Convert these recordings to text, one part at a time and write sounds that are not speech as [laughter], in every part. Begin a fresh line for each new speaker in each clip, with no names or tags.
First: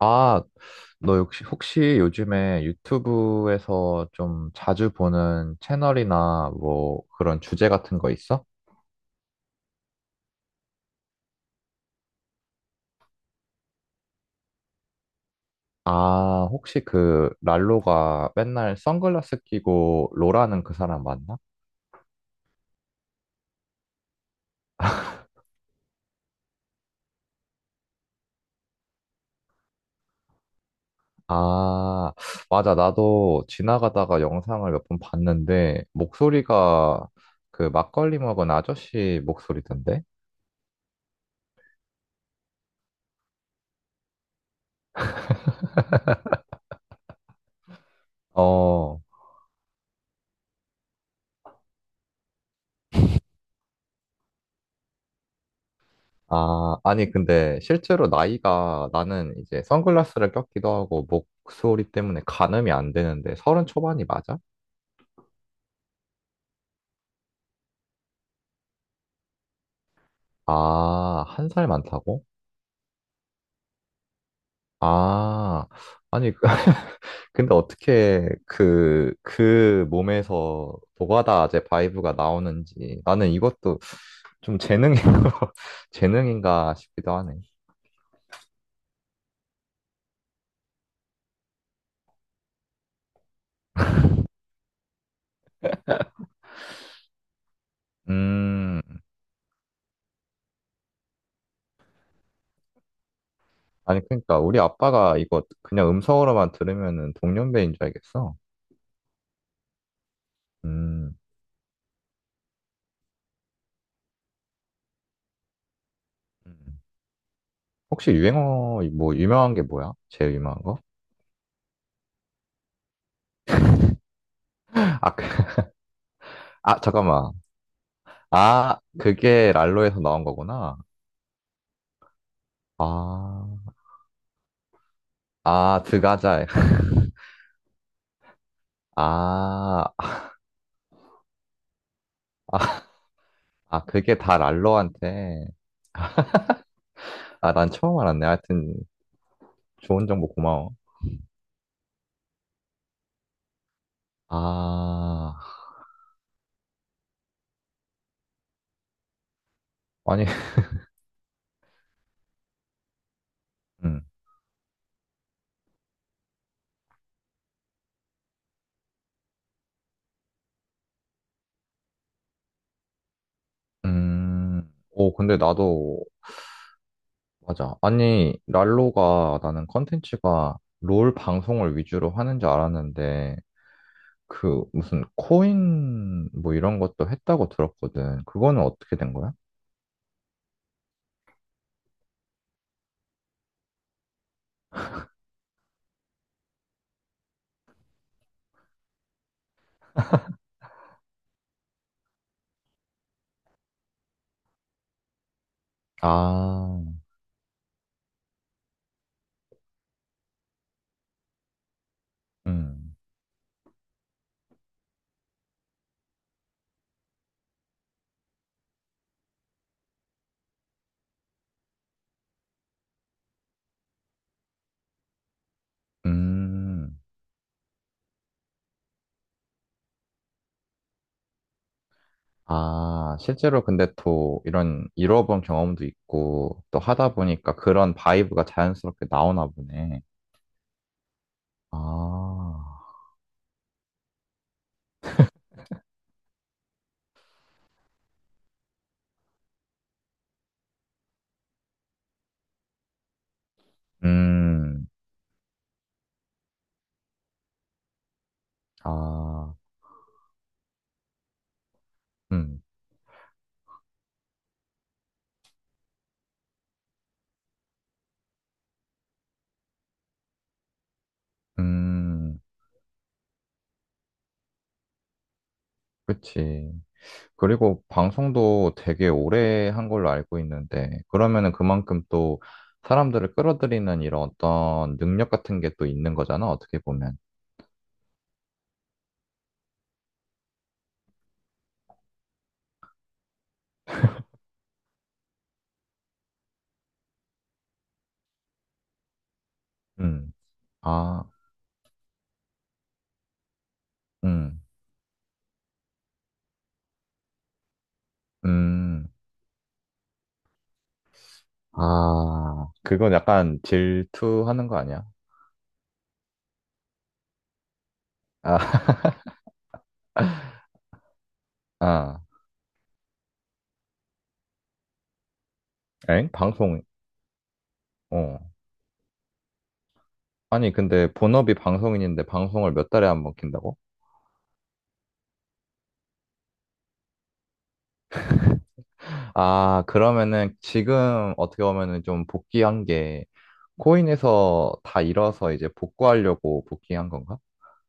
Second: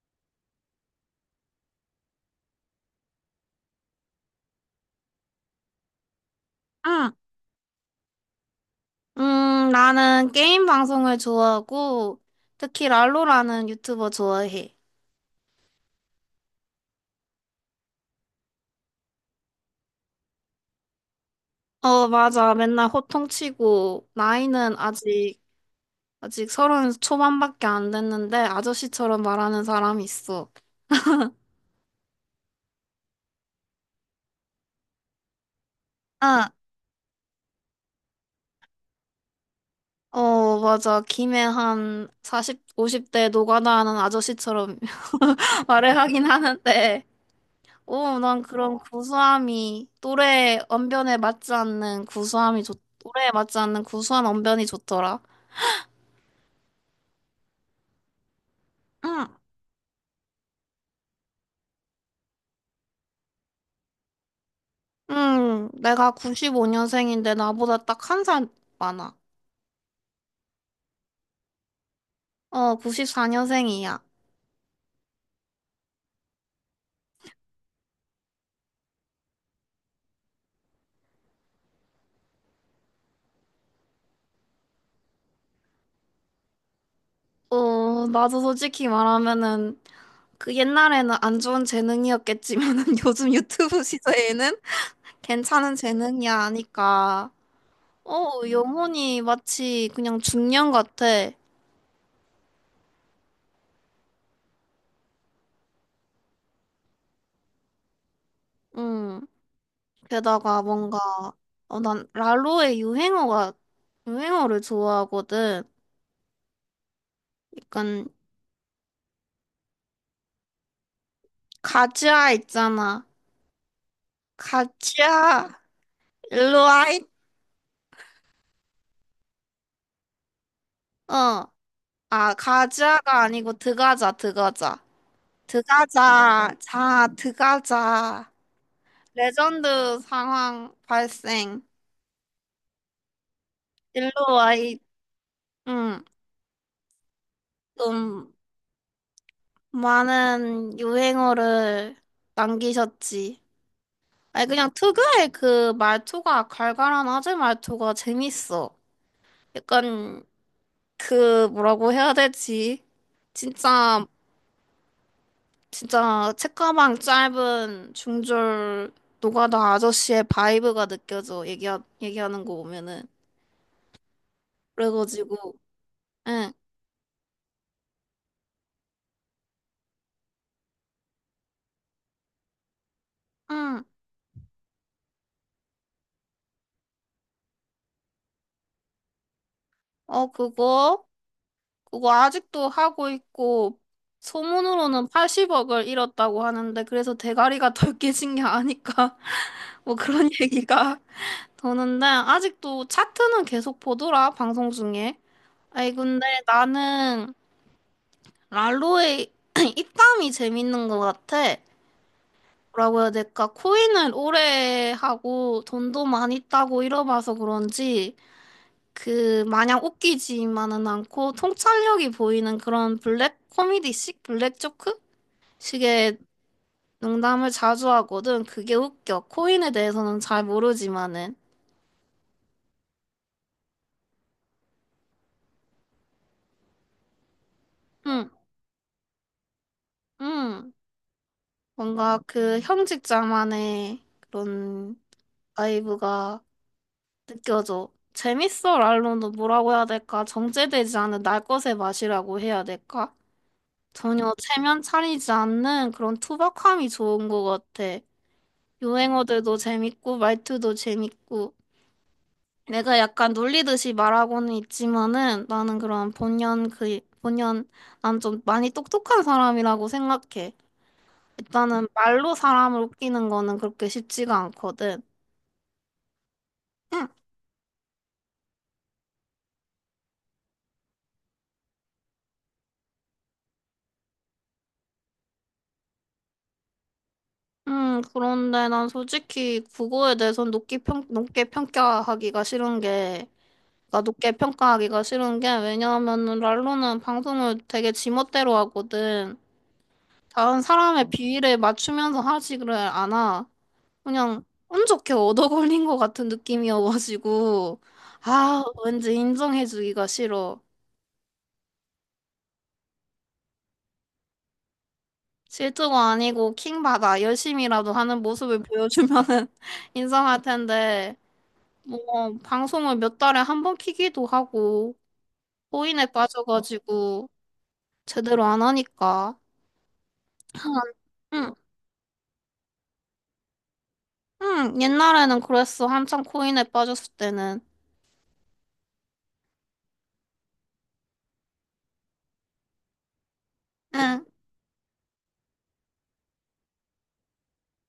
아, 너 혹시 요즘에 유튜브에서 좀 자주 보는 채널이나 뭐
응.
그런 주제 같은 거 있어?
나는 게임 방송을 좋아하고, 특히 랄로라는 유튜버 좋아해.
아, 혹시 그 랄로가 맨날 선글라스 끼고 로라는 그 사람 맞나?
어, 맞아. 맨날 호통치고, 나이는 아직 서른 초반밖에 안 됐는데, 아저씨처럼 말하는 사람이 있어.
아, 맞아. 나도 지나가다가 영상을 몇 번 봤는데
응.
목소리가 그 막걸리 먹은 아저씨 목소리던데?
어, 맞아. 김에 한 40, 50대 노가다 하는 아저씨처럼 [laughs] 말을 하긴 하는데, 오, 난 그런
어.
구수함이, 또래 언변에 맞지 않는 구수함이 또래에 맞지 않는 구수한 언변이 좋더라.
아, 아니, 근데 실제로 나이가
응,
나는 이제 선글라스를 꼈기도 하고 목소리 때문에 가늠이 안 되는데 서른 초반이 맞아?
응, 내가 95년생인데 나보다 딱 한 살 많아.
아, 한 살 많다고?
어, 94년생이야.
아, 아니, [laughs] 근데 어떻게 그 몸에서 노가다제 바이브가 나오는지 나는 이것도 좀 재능인, [laughs] 재능인가 싶기도 하네.
어, 나도 솔직히 말하면은 그 옛날에는 안 좋은 재능이었겠지만은 [laughs] 요즘 유튜브 시대에는 괜찮은 재능이야 하니까 어,
음,
영혼이 마치 그냥 중년 같아.
아니, 그러니까 우리 아빠가 이거 그냥 음성으로만 들으면은 동년배인 줄 알겠어.
응. 게다가 뭔가
음.
어, 난 랄로의 유행어가 유행어를 좋아하거든.
음.
약간
혹시 유행어 뭐 유명한 게 뭐야? 제일 유명한 거?
가즈아 있잖아.
아, 그,
가즈아
[laughs]
일로
아
와이?
잠깐만. 아 그게 랄로에서 나온 거구나.
어. 아, 가자가
아,
아니고 드가자, 드가자.
아 드가자.
드가자, 자, 드가자.
아,
레전드 상황 발생.
아, 아
일로
그게 다
와이.
랄로한테.
응.
아 난 처음 알았네.
좀
하여튼 좋은 정보 고마워.
많은 유행어를 남기셨지. 아니, 그냥 특유의
아
그 말투가, 갈갈한 아재 말투가 재밌어. 약간,
아니
그, 뭐라고 해야 되지?
음,
진짜 진짜 책가방 짧은 중졸 노가다 아저씨의 바이브가 느껴져 얘기하는 거 보면은
오
그래가지고
근데 나도
응,
맞아. 아니 랄로가 나는 컨텐츠가 롤 방송을 위주로 하는 줄 알았는데.
응,
그 무슨 코인 뭐 이런 것도 했다고 들었거든. 그거는 어떻게 된 거야?
어 그거 아직도 하고 있고, 소문으로는 80억을 잃었다고 하는데 그래서 대가리가 덜 깨진 게 아닐까 [laughs] 뭐 그런 얘기가 도는데 아직도 차트는 계속 보더라, 방송 중에. 아이 근데
아,
나는 랄로의 [clears throat] 입담이 재밌는 것 같아.
음,
뭐라고 해야 될까? 코인을 오래 하고 돈도 많이 따고 이러봐서 그런지 그 마냥 웃기지만은 않고 통찰력이 보이는 그런 블랙 코미디식 블랙 조크 식의
음.
농담을 자주 하거든. 그게 웃겨. 코인에 대해서는 잘 모르지만은.
아, 실제로 근데 또 이런 잃어본 경험도 있고 또 하다 보니까 그런
응,
바이브가 자연스럽게 나오나 보네.
응.
아,
뭔가 그 형식자만의 그런 바이브가 느껴져. 재밌어, 랄론도 뭐라고 해야 될까? 정제되지 않은 날 것의 맛이라고 해야 될까? 전혀 체면
음,
차리지 않는 그런 투박함이 좋은 것 같아.
아,
유행어들도 재밌고, 말투도 재밌고.
음,
내가 약간 놀리듯이 말하고는 있지만은 나는 그런 난 좀 많이 똑똑한 사람이라고 생각해. 일단은 말로
음,
사람을 웃기는 거는 그렇게 쉽지가 않거든.
그치.
응.
그리고 방송도 되게 오래 한 걸로 알고 있는데, 그러면은 그만큼 또 사람들을 끌어들이는 이런 어떤 능력 같은 게 또 있는 거잖아, 어떻게 보면.
그런데 난 솔직히 국어에 대해서 높게 평가하기가 싫은 게 왜냐하면은 랄로는 방송을 되게 지멋대로 하거든.
음,
다른 사람의
아,
비위를 맞추면서 하지를 않아. 그냥
음,
운 좋게 얻어 걸린 것 같은 느낌이어가지고 아
음,
왠지 인정해주기가 싫어.
아, 그건 약간 질투하는 거 아니야?
실수가 아니고 킹받아. 열심히라도 하는 모습을
아, [laughs]
보여주면은 [laughs] 인정할 텐데,
아,
뭐 방송을 몇 달에 한 번 키기도 하고 호인에
엥? 방송,
빠져가지고
어.
제대로 안 하니까.
아니, 근데
[clears throat] 응.
본업이 방송인인데 방송을 몇 달에 한 번 킨다고?
응, 옛날에는 그랬어. 한창 코인에 빠졌을 때는.
아, 그러면은 지금 어떻게 보면은 좀 복귀한 게
응,
코인에서 다 잃어서 이제 복구하려고 복귀한 건가?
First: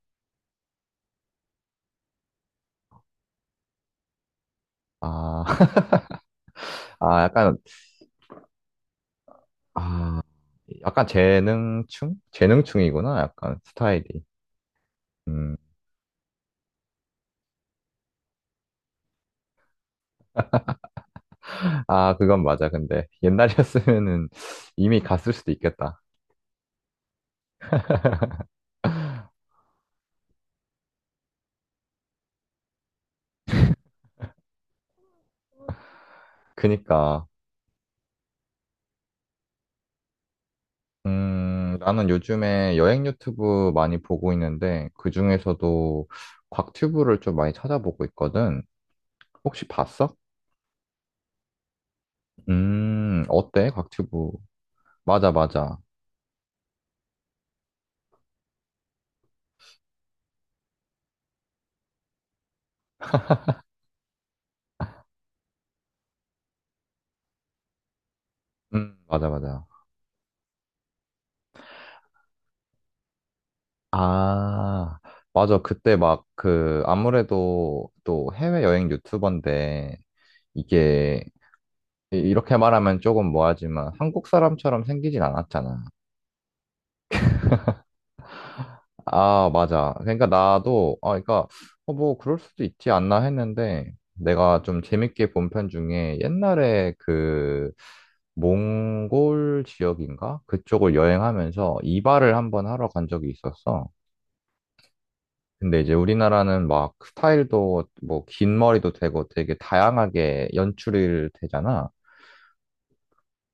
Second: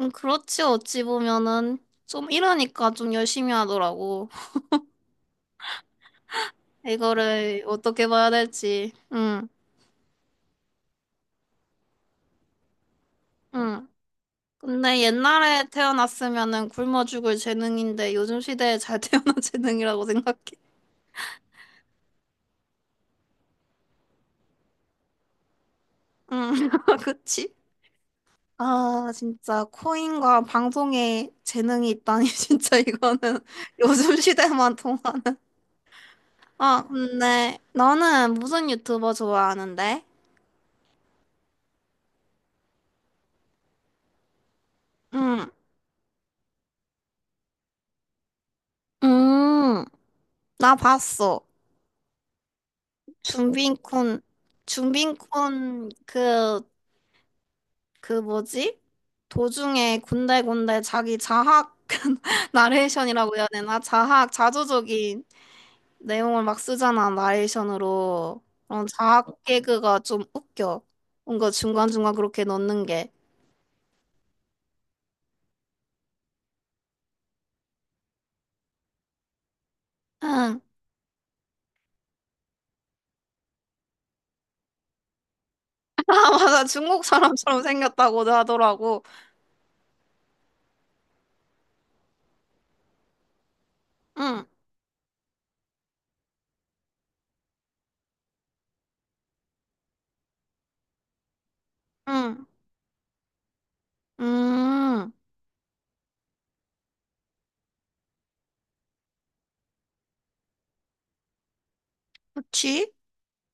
응, 그렇지. 어찌 보면은 좀 이러니까 좀 열심히 하더라고.
아, [laughs] 아, 약간,
이거를 어떻게 봐야 될지. 응,
아, 약간 재능충? 재능충이구나. 약간
응.
스타일이.
근데
음.
옛날에 태어났으면은 굶어 죽을 재능인데 요즘 시대에 잘 태어난 [laughs] 재능이라고 생각해.
아, 그건 맞아. 근데 옛날이었으면은 [laughs] 이미 갔을 수도 있겠다.
응, [laughs] 그치? 아,
[laughs]
진짜 코인과 방송에 재능이 있다니 [laughs] 진짜 이거는 [laughs] 요즘 시대만 통하는. 아,
그니까.
근데 너는 무슨 유튜버 좋아하는데?
나는 요즘에 여행 유튜브 많이 보고 있는데
응.
그중에서도 곽튜브를 좀 많이 찾아보고 있거든. 혹시
음,
봤어?
나 봤어.
어때?
준빈콘,
곽튜브. 맞아.
준빈콘 그 뭐지? 도중에 군데군데 자기 자학 [laughs] 나레이션이라고 해야 되나? 자학, 자조적인 내용을 막 쓰잖아, 나레이션으로. 그런
음, 맞아,
자학
맞아.
개그가 좀 웃겨. 뭔가 중간중간 그렇게 넣는 게.
아, 맞아. 그때 막 그, 아무래도 또 해외여행 유튜버인데,
응.
이게, 이렇게 말하면 조금 뭐하지만, 한국 사람처럼 생기진 않았잖아.
[laughs] 아, 맞아. 중국 사람처럼 생겼다고 하더라고.
아, 맞아. 그러니까 나도, 아, 그러니까, 어, 뭐, 그럴 수도 있지 않나 했는데,
응.
내가 좀 재밌게 본 편 중에 옛날에 그, 몽골 지역인가? 그쪽을 여행하면서 이발을
응.
한번 하러 간 적이 있었어.
음,
근데 이제 우리나라는 막 스타일도 뭐, 긴 머리도 되고 되게 다양하게 연출이 되잖아.
그치?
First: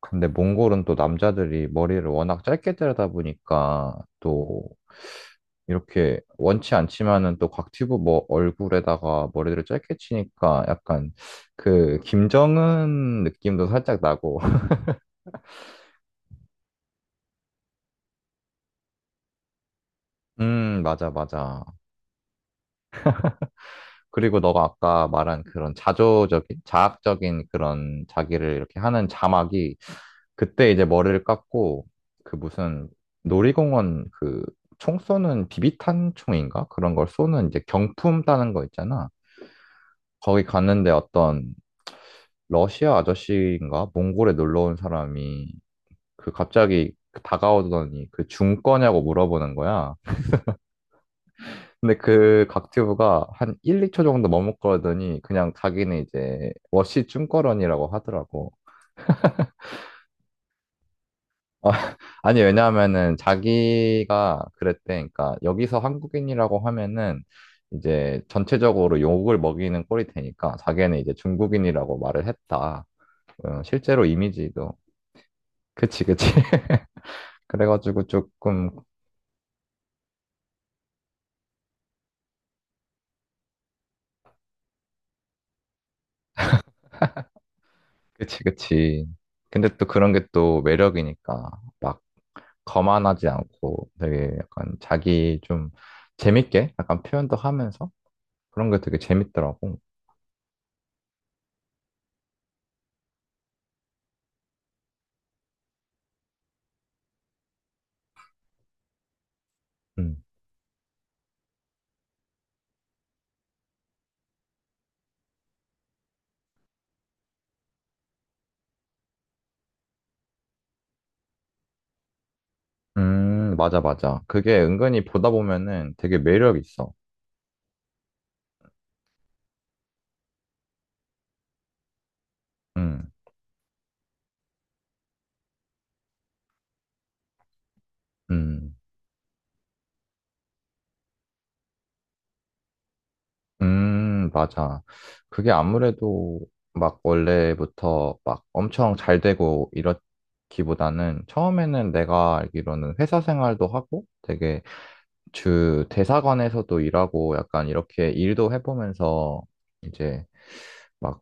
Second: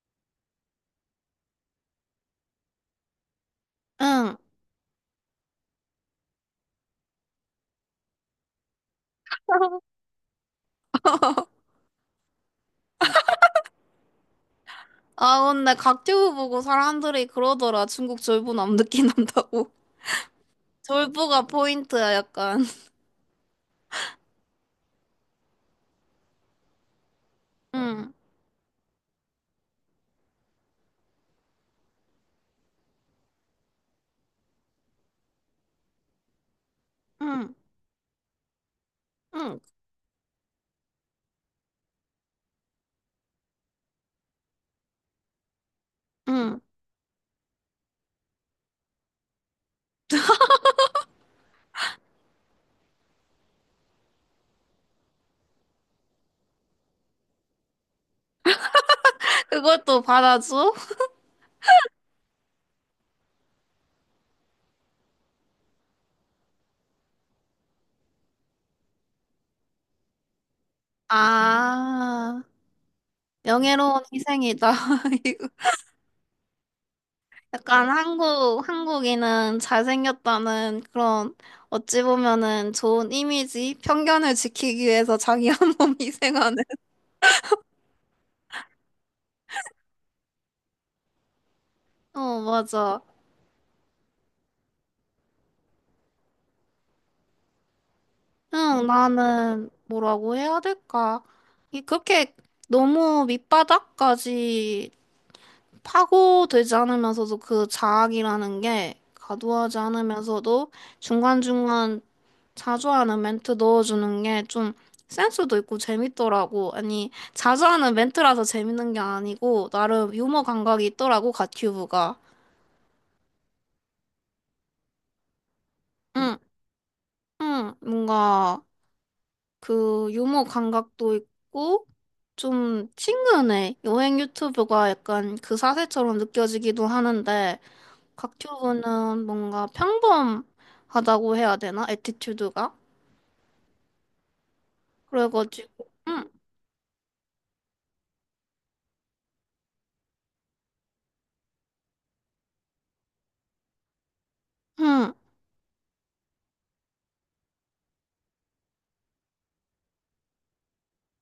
근데 몽골은 또 남자들이 머리를 워낙 짧게 자르다 보니까
응.
또 이렇게 원치 않지만은 또 곽튜브 뭐 얼굴에다가 머리를
[laughs]
짧게 치니까 약간 그 김정은 느낌도 살짝 나고. [laughs]
아, 근데 각튜브 보고 사람들이 그러더라. 중국 졸부 남느끼 난다고.
음,
[laughs]
맞아,
졸부가
맞아.
포인트야, 약간.
그리고 너가 아까 말한 그런 자조적인, 자학적인 그런
응,
자기를 이렇게 하는 자막이 그때 이제 머리를 깎고 그 무슨 놀이공원 그 총 쏘는 비비탄 총인가? 그런 걸 쏘는
응,
이제 경품 따는 거 있잖아.
응,
거기 갔는데 어떤 러시아 아저씨인가? 몽골에 놀러 온 사람이 그
응.
갑자기 그 다가오더니 그 중 거냐고 물어보는 거야. 근데 그 각튜브가 한 1, 2초 정도 머뭇거리더니 그냥 자기는 이제 워시 중거런이라고 하더라고.
그걸 또 받아줘?
아, [laughs] 아니 왜냐하면은 자기가 그랬대. 그러니까 여기서 한국인이라고 하면은 이제 전체적으로 욕을 먹이는 꼴이 되니까 자기는 이제 중국인이라고 말을
아,
했다. 어,
명예로운
실제로
희생이다.
이미지도
[laughs] 이거
그치, 그치. [laughs]
약간
그래가지고
한국,
조금
한국인은 잘생겼다는 그런, 어찌 보면은 좋은 이미지, 편견을 지키기 위해서 자기 [laughs] 한 몸 희생하는. [laughs]
그치, 그치. 근데 또 그런 게 또 매력이니까 막
어, 맞아.
거만하지 않고 되게 약간 자기 좀 재밌게 약간 표현도 하면서 그런 게
응,
되게
나는
재밌더라고.
뭐라고 해야 될까? 이 그렇게 너무 밑바닥까지 파고들지 않으면서도 그 자학이라는 게 과도하지
음.
않으면서도 중간중간 자주 하는 멘트 넣어주는 게 좀 센스도 있고 재밌더라고. 아니, 자주 하는 멘트라서 재밌는 게 아니고 나름 유머 감각이 있더라고, 갓큐브가.
음, 맞아. 그게 은근히 보다 보면은 되게
응,
매력 있어.
응, 뭔가. 그 유머 감각도 있고 좀
음,
친근해. 여행 유튜브가 약간 그 사세처럼 느껴지기도 하는데
음,
곽튜브는 뭔가 평범하다고 해야 되나? 애티튜드가?
맞아. 그게
그래가지고
아무래도 막 원래부터 막 엄청 잘 되고 이렇기보다는 처음에는 내가 알기로는 회사 생활도 하고 되게
음,
주 대사관에서도 일하고 약간 이렇게 일도 해보면서 이제 막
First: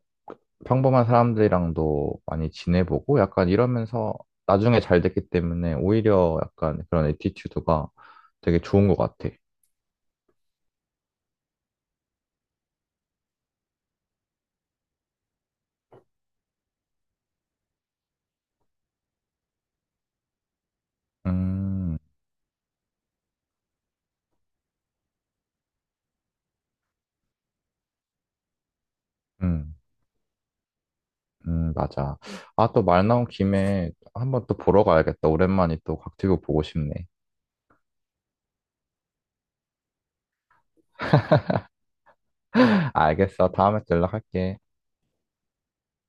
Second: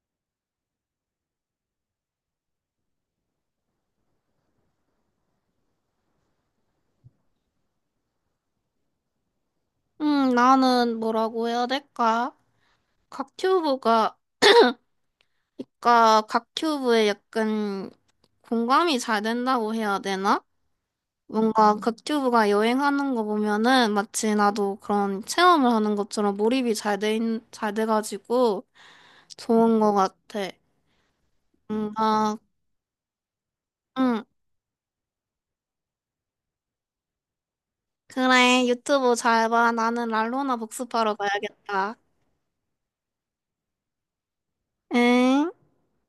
평범한 사람들이랑도 많이 지내보고 약간 이러면서 나중에 잘 됐기 때문에 오히려 약간 그런 애티튜드가 되게 좋은 것 같아.
나는 뭐라고 해야 될까? 곽튜브가, 그러니까 곽튜브에 약간 공감이 잘 된다고 해야 되나? 뭔가
음,
극튜브가 여행하는 거 보면은 마치 나도 그런 체험을 하는 것처럼 몰입이 잘 돼가지고
음.
좋은 거 같아.
맞아. 음.
뭔가,
아, 또 말 나온 김에
응.
한번 또 보러 가야겠다. 오랜만에 또 곽튜브 보고 싶네.
그래, 유튜브 잘 봐. 나는 랄로나 복습하러 가야겠다.
[laughs] 알겠어. 다음에 또 연락할게.
응?